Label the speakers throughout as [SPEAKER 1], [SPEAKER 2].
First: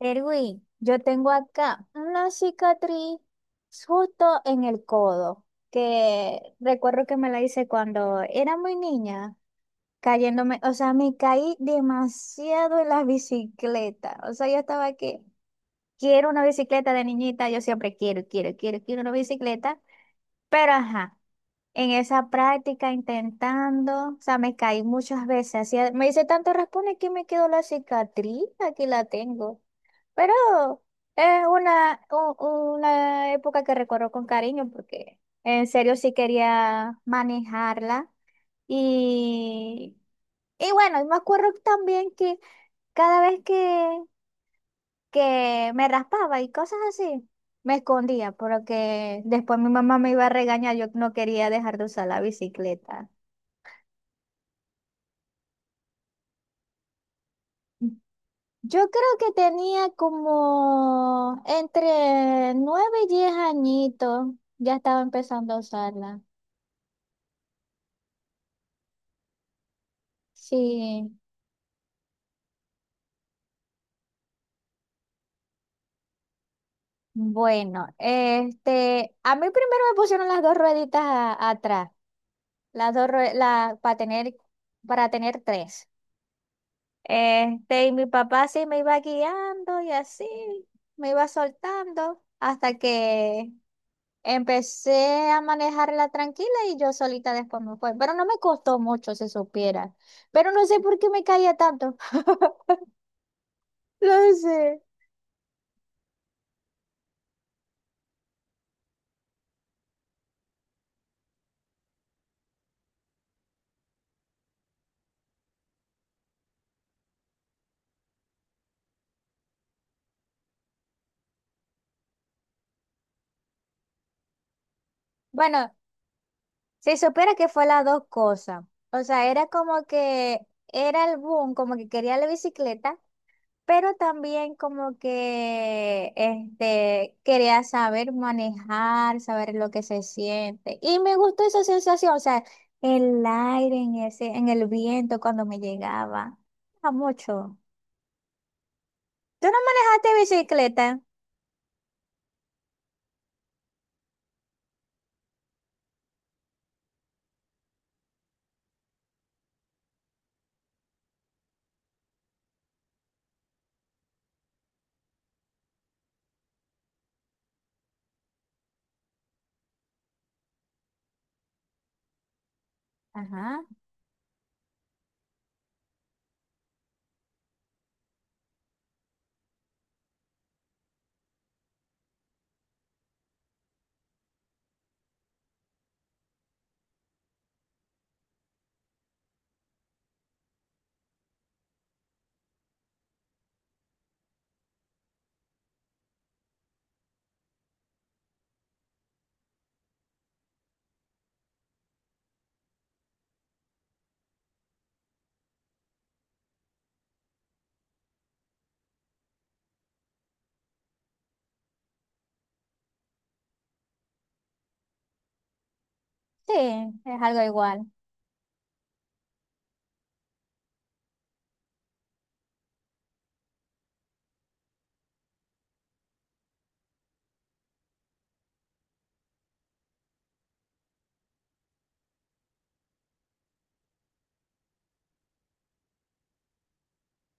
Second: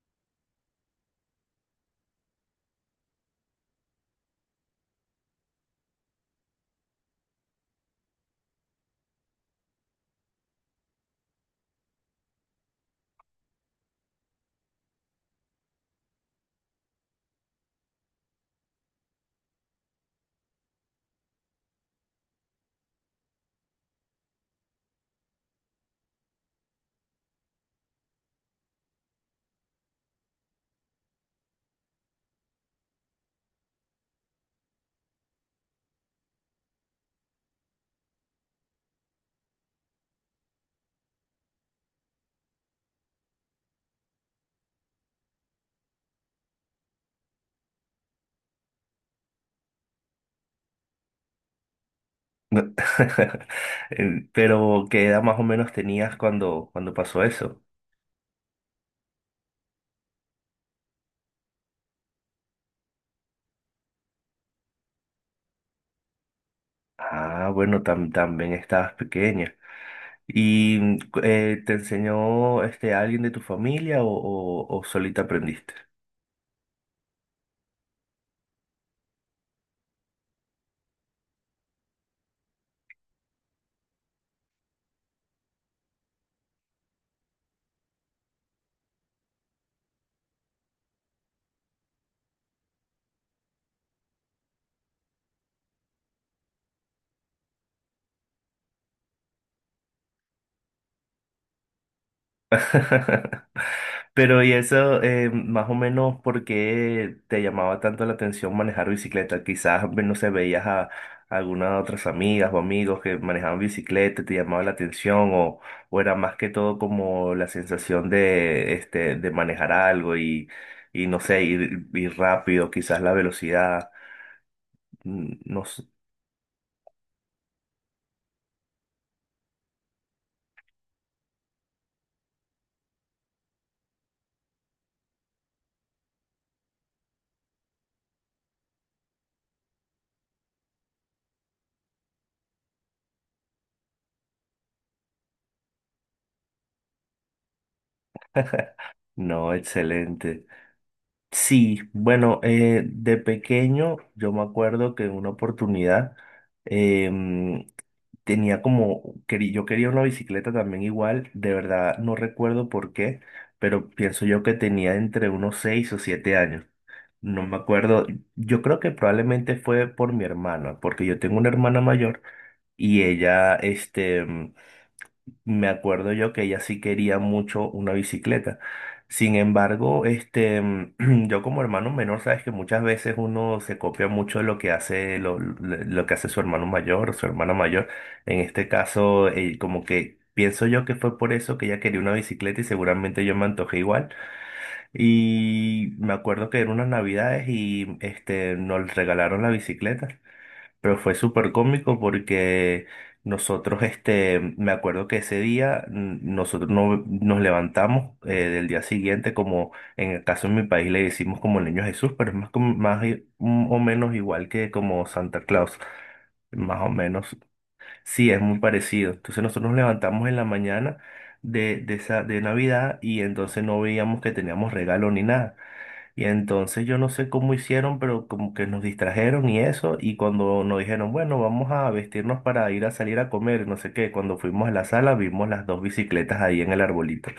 [SPEAKER 1] Erwin, yo tengo acá una cicatriz justo en el codo, que recuerdo que me la hice cuando era muy niña, cayéndome, o sea, me caí demasiado en la bicicleta, o sea, yo estaba que quiero una bicicleta de niñita, yo siempre quiero, quiero, quiero, quiero una bicicleta, pero ajá, en esa práctica intentando, o sea, me caí muchas veces, me hice tanto raspones que me quedó la cicatriz, aquí la tengo. Pero es una época que recuerdo con cariño porque en serio sí quería manejarla. Y, y bueno, me acuerdo también que cada vez que me raspaba y cosas así, me escondía porque después mi mamá me iba a regañar, yo no quería dejar de usar la
[SPEAKER 2] No-
[SPEAKER 1] bicicleta.
[SPEAKER 2] Pero ¿qué edad más o menos tenías cuando pasó eso?
[SPEAKER 1] Yo creo que tenía como entre 9 y 10 añitos, ya estaba empezando a usarla.
[SPEAKER 2] Ah, bueno, también estabas pequeña. ¿Y
[SPEAKER 1] Sí,
[SPEAKER 2] te enseñó este alguien de tu familia o solita aprendiste?
[SPEAKER 1] bueno, este, a mí primero me pusieron las dos rueditas atrás, las dos rue- la, para tener tres. Este, y mi papá sí me iba guiando y así, me iba soltando hasta que empecé a manejarla tranquila y yo solita después me fue. Pero no me costó mucho, se supiera. Pero no sé por qué me caía tanto. No
[SPEAKER 2] Pero y
[SPEAKER 1] sé.
[SPEAKER 2] eso, más o menos, ¿por qué te llamaba tanto la atención manejar bicicleta? Quizás, no sé, veías a, algunas otras amigas o amigos que manejaban bicicleta, te llamaba la atención o era más que todo como la sensación de, este, de manejar algo y no sé, ir rápido, quizás la velocidad. Mm, No,
[SPEAKER 1] Bueno,
[SPEAKER 2] s-
[SPEAKER 1] si supiera que fue las dos cosas. O sea, era como que era el boom, como que quería la bicicleta, pero también como que este, quería saber manejar, saber lo que se siente. Y me gustó esa sensación, o sea, el aire en ese, en el viento cuando me llegaba. A mucho. ¿Tú
[SPEAKER 2] no,
[SPEAKER 1] no manejaste
[SPEAKER 2] excelente.
[SPEAKER 1] bicicleta?
[SPEAKER 2] Sí, bueno, de pequeño yo me acuerdo que en una oportunidad em, tenía como, yo quería una bicicleta también igual, de verdad no recuerdo por qué, pero pienso yo que tenía entre unos 6 o 7 años. No me acuerdo, yo creo que probablemente fue por mi hermana, porque yo tengo una hermana mayor y ella,
[SPEAKER 1] Ajá.
[SPEAKER 2] este, me acuerdo yo que ella sí quería mucho una bicicleta. Sin embargo, este, yo como hermano menor, sabes que muchas veces uno se copia mucho de lo que hace lo que hace su hermano mayor o su hermana mayor. En este caso, como que pienso yo que fue por eso que ella quería una bicicleta y seguramente yo me antojé igual. Y me acuerdo que eran unas navidades y este, nos regalaron la bicicleta. Pero fue súper cómico porque nosotros, este, me acuerdo que ese día nosotros no, nos levantamos del día siguiente, como en el caso de mi país le decimos como el Niño Jesús, pero es más, o menos igual que como Santa Claus,
[SPEAKER 1] Sí,
[SPEAKER 2] más o
[SPEAKER 1] es
[SPEAKER 2] menos.
[SPEAKER 1] algo igual.
[SPEAKER 2] Sí, es muy parecido. Entonces nosotros nos levantamos en la mañana de Navidad y entonces no veíamos que teníamos regalo ni nada. Y entonces yo no sé cómo hicieron, pero como que nos distrajeron y eso, y cuando nos dijeron, bueno, vamos a vestirnos para ir a salir a comer, no sé qué, cuando fuimos a la sala vimos las dos bicicletas ahí en el arbolito.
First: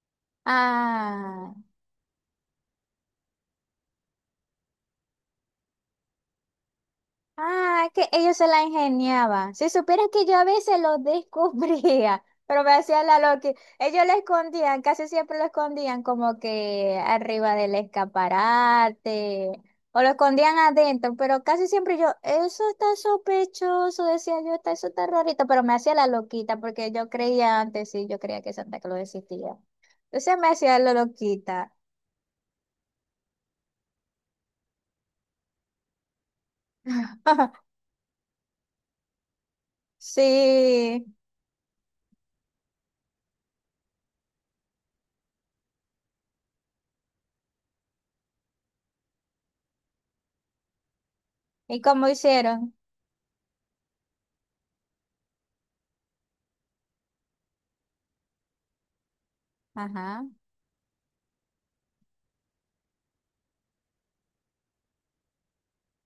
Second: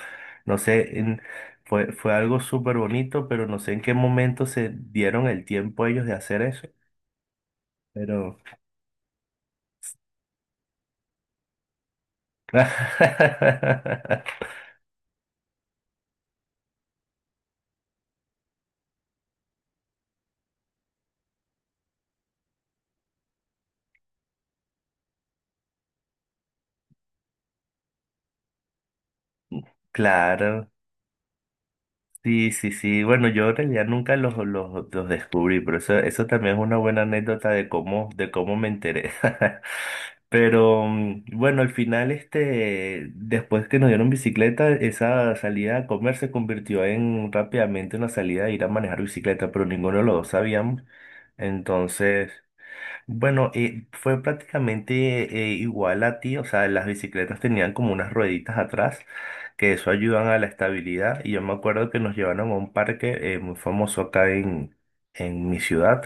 [SPEAKER 2] No sé, en-
[SPEAKER 1] Ah.
[SPEAKER 2] Fue algo súper bonito, pero no sé en qué momento se dieron el tiempo ellos de hacer eso,
[SPEAKER 1] Ah, que
[SPEAKER 2] pero...
[SPEAKER 1] ellos se la ingeniaban. Si supieras que yo a veces lo descubría, pero me hacía la loca. Ellos lo escondían, casi siempre lo escondían como que arriba del escaparate o lo escondían adentro, pero casi siempre yo, eso está sospechoso, decía yo, está, eso está rarito, pero me hacía la loquita porque yo creía antes, sí, yo creía que Santa Claus existía. Entonces me
[SPEAKER 2] Claro,
[SPEAKER 1] hacía la loquita.
[SPEAKER 2] sí, sí, sí. Bueno, yo en realidad nunca los descubrí, pero eso también es una buena anécdota de cómo me enteré. Pero
[SPEAKER 1] Sí,
[SPEAKER 2] bueno, al final, este, después que nos dieron bicicleta, esa salida a comer se convirtió en rápidamente una salida de ir a manejar bicicleta, pero ninguno de los dos sabíamos.
[SPEAKER 1] ¿y cómo
[SPEAKER 2] Entonces,
[SPEAKER 1] hicieron?
[SPEAKER 2] bueno, fue prácticamente igual a ti, o sea, las bicicletas tenían como unas rueditas atrás, que eso
[SPEAKER 1] Ajá.
[SPEAKER 2] ayudan a la estabilidad, y yo me acuerdo que nos llevaron a un parque muy famoso acá en mi ciudad,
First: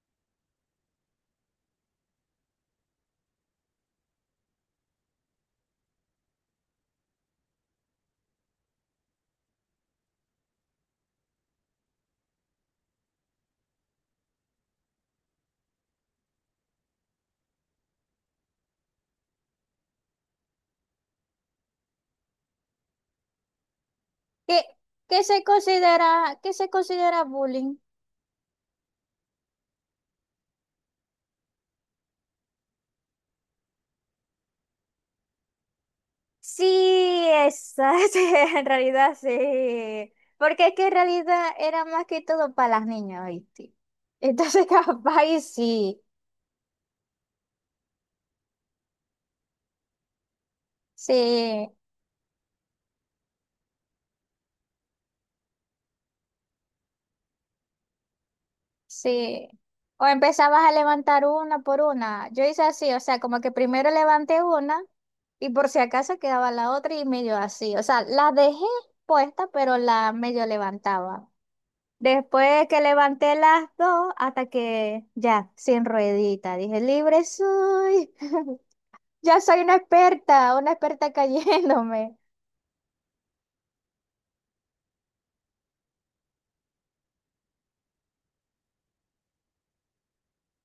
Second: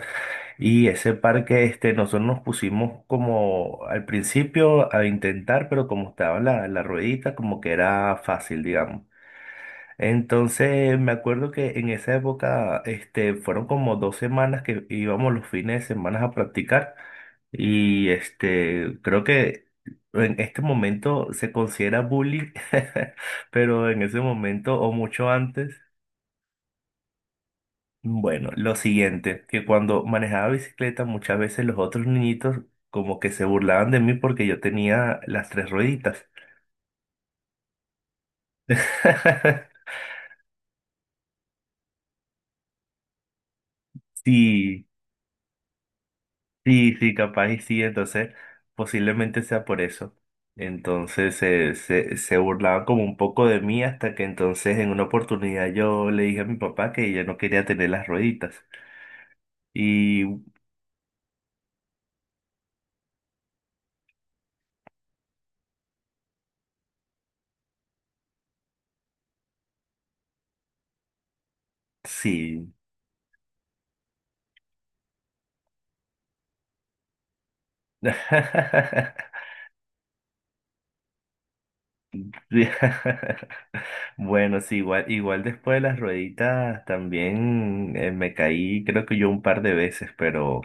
[SPEAKER 2] y ese parque, este, nosotros nos pusimos como al principio a intentar, pero como estaba la ruedita, como que era fácil, digamos. Entonces me acuerdo que en esa época, este, fueron como dos semanas que íbamos los fines de semana a practicar. Y este, creo que en este momento se considera bullying, pero en ese
[SPEAKER 1] ¿Qué,
[SPEAKER 2] momento o mucho antes,
[SPEAKER 1] qué se considera bullying?
[SPEAKER 2] bueno, lo siguiente, que cuando manejaba bicicleta muchas veces los otros niñitos como que se burlaban de mí porque yo tenía las tres rueditas.
[SPEAKER 1] Sí, esa, sí, en realidad sí. Porque es que en realidad era más que todo para las niñas, ¿viste? Entonces,
[SPEAKER 2] Sí,
[SPEAKER 1] capaz y sí,
[SPEAKER 2] sí, sí, capaz y sí, entonces posiblemente sea por eso. Entonces
[SPEAKER 1] sí,
[SPEAKER 2] se burlaban como un poco de mí hasta que entonces en una oportunidad yo le dije a mi papá que ella no quería tener las rueditas.
[SPEAKER 1] sí. O
[SPEAKER 2] Y
[SPEAKER 1] empezabas a levantar una por una. Yo hice así, o sea, como que primero levanté una y por si acaso quedaba la otra y medio así. O sea, la dejé puesta, pero la medio levantaba. Después
[SPEAKER 2] sí.
[SPEAKER 1] que levanté las dos, hasta que ya, sin ruedita, dije, libre soy, ya soy una experta cayéndome.
[SPEAKER 2] Sí. Bueno, sí, igual, igual después de las rueditas también me caí creo que yo un par de veces, pero...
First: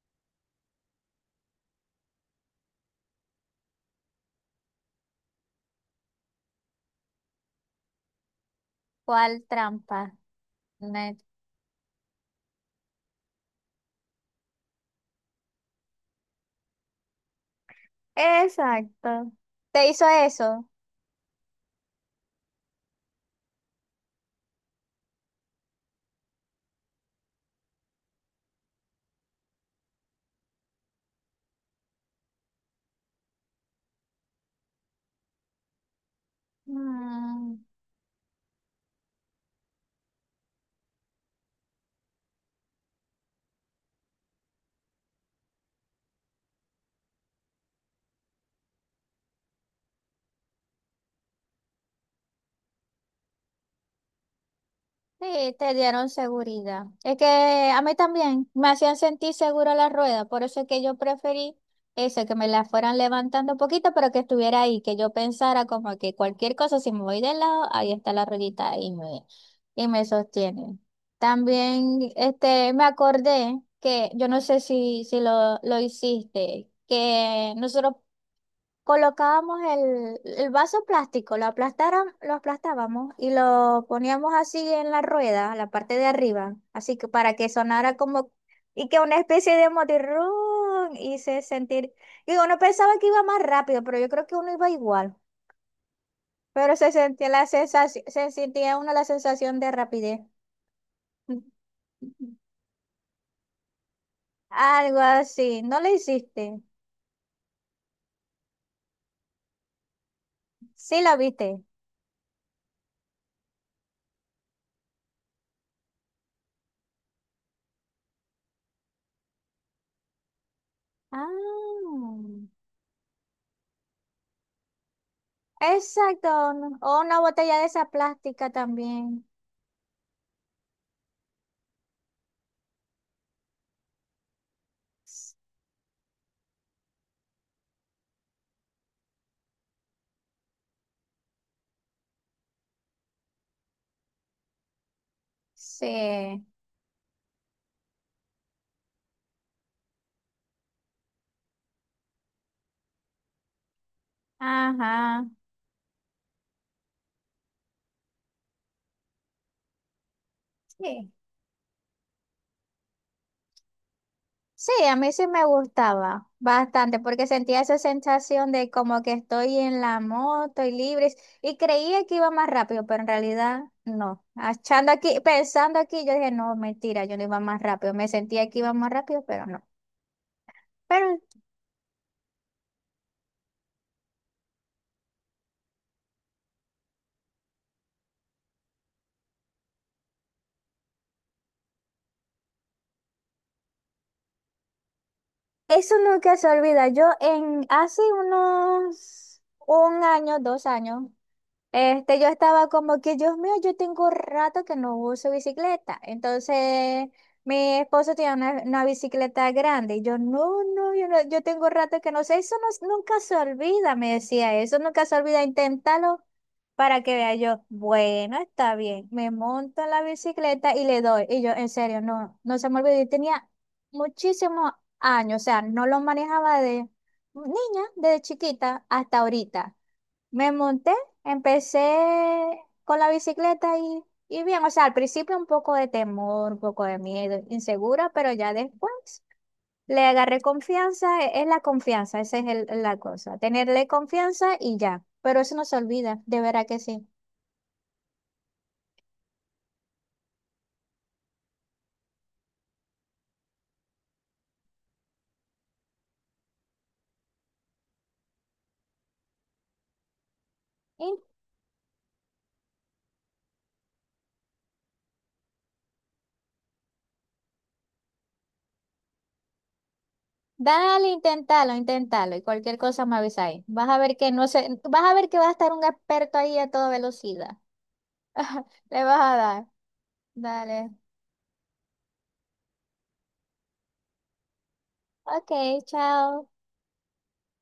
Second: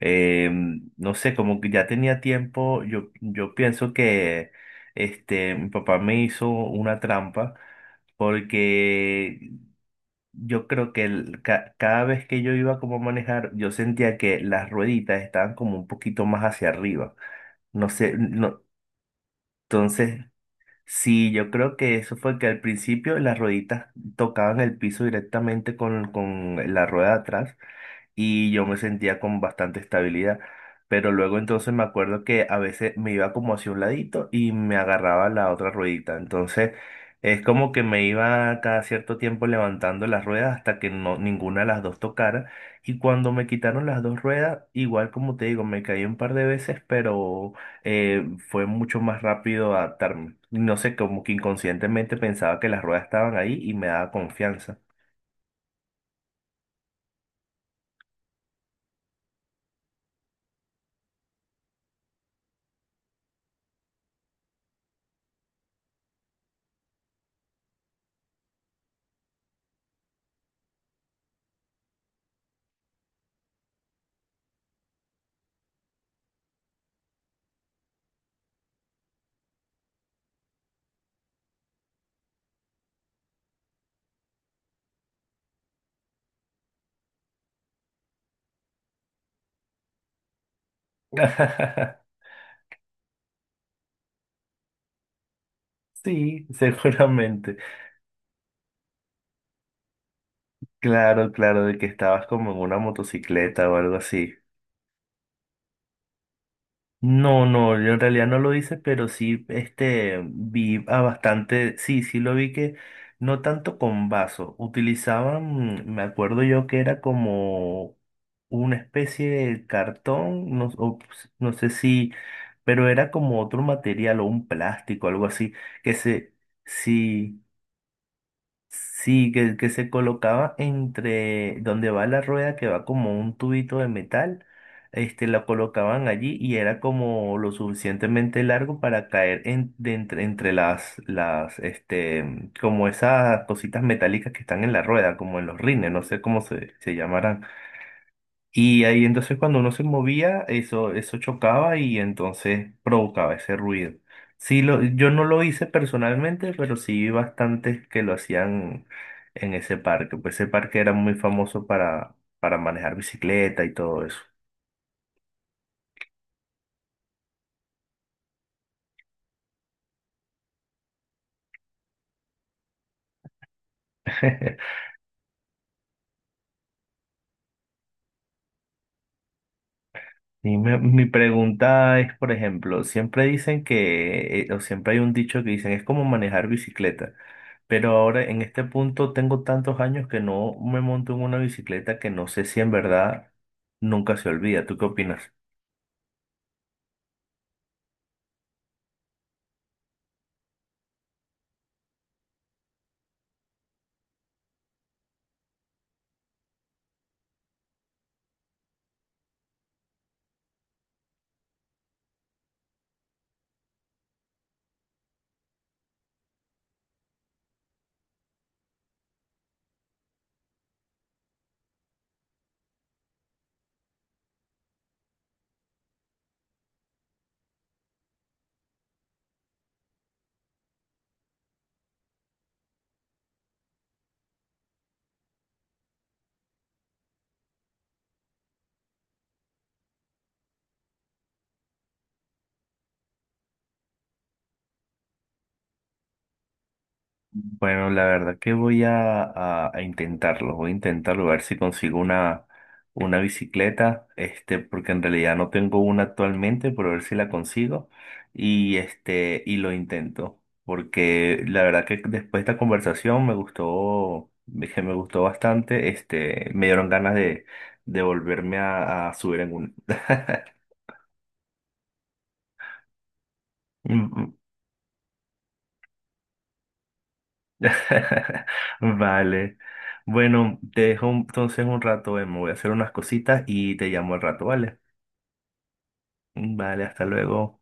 [SPEAKER 2] Eh, no sé, como que ya tenía tiempo, yo pienso que este, mi papá me hizo una trampa
[SPEAKER 1] ¿Cuál
[SPEAKER 2] porque
[SPEAKER 1] trampa?
[SPEAKER 2] yo creo que
[SPEAKER 1] Ne-
[SPEAKER 2] cada vez que yo iba como a manejar, yo sentía que las rueditas estaban como un poquito más hacia arriba. No sé, no,
[SPEAKER 1] Exacto. ¿Te hizo
[SPEAKER 2] entonces,
[SPEAKER 1] eso?
[SPEAKER 2] sí, yo creo que eso fue que al principio las rueditas tocaban el piso directamente con la rueda de atrás y yo me sentía con bastante estabilidad. Pero luego entonces me acuerdo que a veces me iba como hacia un ladito y me agarraba la otra ruedita. Entonces es
[SPEAKER 1] Mm,
[SPEAKER 2] como que me iba cada cierto tiempo levantando las ruedas hasta que no, ninguna de las dos tocara. Y cuando me quitaron las dos ruedas, igual como te digo, me caí un par de veces, pero fue mucho más rápido adaptarme. No sé, como que inconscientemente pensaba que las ruedas estaban ahí y me daba confianza.
[SPEAKER 1] sí, te dieron seguridad. Es que a mí también me hacían sentir segura la rueda, por eso es que yo preferí eso, que me la fueran levantando un poquito, pero que estuviera ahí, que yo pensara como que cualquier cosa, si me voy de lado, ahí está la ruedita y me sostiene. También este, me acordé que, yo no sé si lo hiciste, que nosotros colocábamos el vaso plástico, lo aplastaron, lo aplastábamos y lo poníamos así en la rueda, la parte de arriba, así que para que sonara como y que una especie de motirrón y se sentir. Y uno pensaba que iba más rápido, pero yo creo que uno iba igual.
[SPEAKER 2] Sí,
[SPEAKER 1] Pero se sentía la
[SPEAKER 2] seguramente.
[SPEAKER 1] sensación, se sentía uno la sensación de rapidez.
[SPEAKER 2] Claro, claro, de que estabas como en una motocicleta o algo así.
[SPEAKER 1] Algo así. ¿No lo hiciste?
[SPEAKER 2] No, no, yo en realidad no lo hice, pero sí, este, vi a
[SPEAKER 1] Sí lo viste.
[SPEAKER 2] bastante, sí, sí lo vi que no tanto con vaso, utilizaban, me acuerdo yo que era como una especie de cartón, no,
[SPEAKER 1] Ah.
[SPEAKER 2] no sé si, pero era como otro material o un plástico, algo así, que
[SPEAKER 1] Exacto,
[SPEAKER 2] se,
[SPEAKER 1] o una
[SPEAKER 2] sí.
[SPEAKER 1] botella de esa plástica también.
[SPEAKER 2] Sí, que se colocaba entre donde va la rueda, que va como un tubito de metal, este,
[SPEAKER 1] S-
[SPEAKER 2] la colocaban allí y era como lo suficientemente largo para caer en, de entre, entre este, como esas cositas metálicas que están en la rueda, como en los rines, no sé cómo
[SPEAKER 1] Sí,
[SPEAKER 2] se, se llamarán. Y ahí entonces cuando uno se movía, eso chocaba y entonces provocaba ese ruido. Sí, lo, yo no
[SPEAKER 1] ajá.
[SPEAKER 2] lo hice personalmente, pero sí vi bastantes que lo hacían en ese parque. Pues ese parque era
[SPEAKER 1] Sí.
[SPEAKER 2] muy famoso para manejar bicicleta y todo eso.
[SPEAKER 1] Sí, a mí sí me gustaba bastante porque sentía esa sensación de como que estoy en la moto y libre y creía que iba más rápido, pero en realidad no. Achando aquí, pensando aquí, yo dije, no, mentira, yo no iba más rápido. Me sentía que iba más rápido, pero no.
[SPEAKER 2] Y mi
[SPEAKER 1] Pero
[SPEAKER 2] pregunta es, por ejemplo, siempre dicen que, o siempre hay un dicho que dicen, es como manejar bicicleta, pero ahora en este punto tengo tantos años que no me monto en una bicicleta que no sé si en verdad nunca se olvida. ¿Tú qué opinas?
[SPEAKER 1] eso nunca se olvida. Yo en hace unos un año, 2 años. Este, yo estaba como que, Dios mío, yo tengo rato que no uso bicicleta. Entonces, mi esposo tiene una bicicleta grande. Y yo, no, no, yo no, yo tengo rato que no sé. Eso nunca se olvida, me decía eso, nunca se olvida, inténtalo para que vea yo. Bueno, está bien. Me monto en la bicicleta y le doy. Y yo, en serio, no, no se me olvidó. Y tenía muchísimos años, o sea, no lo manejaba de niña, desde chiquita hasta ahorita. Me monté, empecé con la bicicleta y bien, o sea, al principio un poco de temor, un poco de miedo, insegura, pero ya después le agarré confianza, es la confianza, esa es la cosa, tenerle confianza y ya, pero eso no se olvida, de verdad que sí.
[SPEAKER 2] Bueno, la verdad que voy a, a intentarlo, voy a intentarlo, a ver si consigo una bicicleta, este, porque en realidad no tengo una actualmente, pero a ver si la consigo y este, y lo intento,
[SPEAKER 1] Y
[SPEAKER 2] porque la verdad que después de esta conversación me gustó, dije, me gustó bastante, este, me dieron ganas de volverme a subir en una.
[SPEAKER 1] dale, inténtalo, inténtalo y cualquier cosa me avisa ahí. Vas a ver que no sé, vas a ver que va a estar un experto ahí a toda velocidad. Le vas a
[SPEAKER 2] Vale.
[SPEAKER 1] dar.
[SPEAKER 2] Bueno, te
[SPEAKER 1] Dale.
[SPEAKER 2] dejo entonces un rato, me voy a hacer unas cositas y te llamo al rato, ¿vale?
[SPEAKER 1] Ok, chao.
[SPEAKER 2] Vale, hasta luego.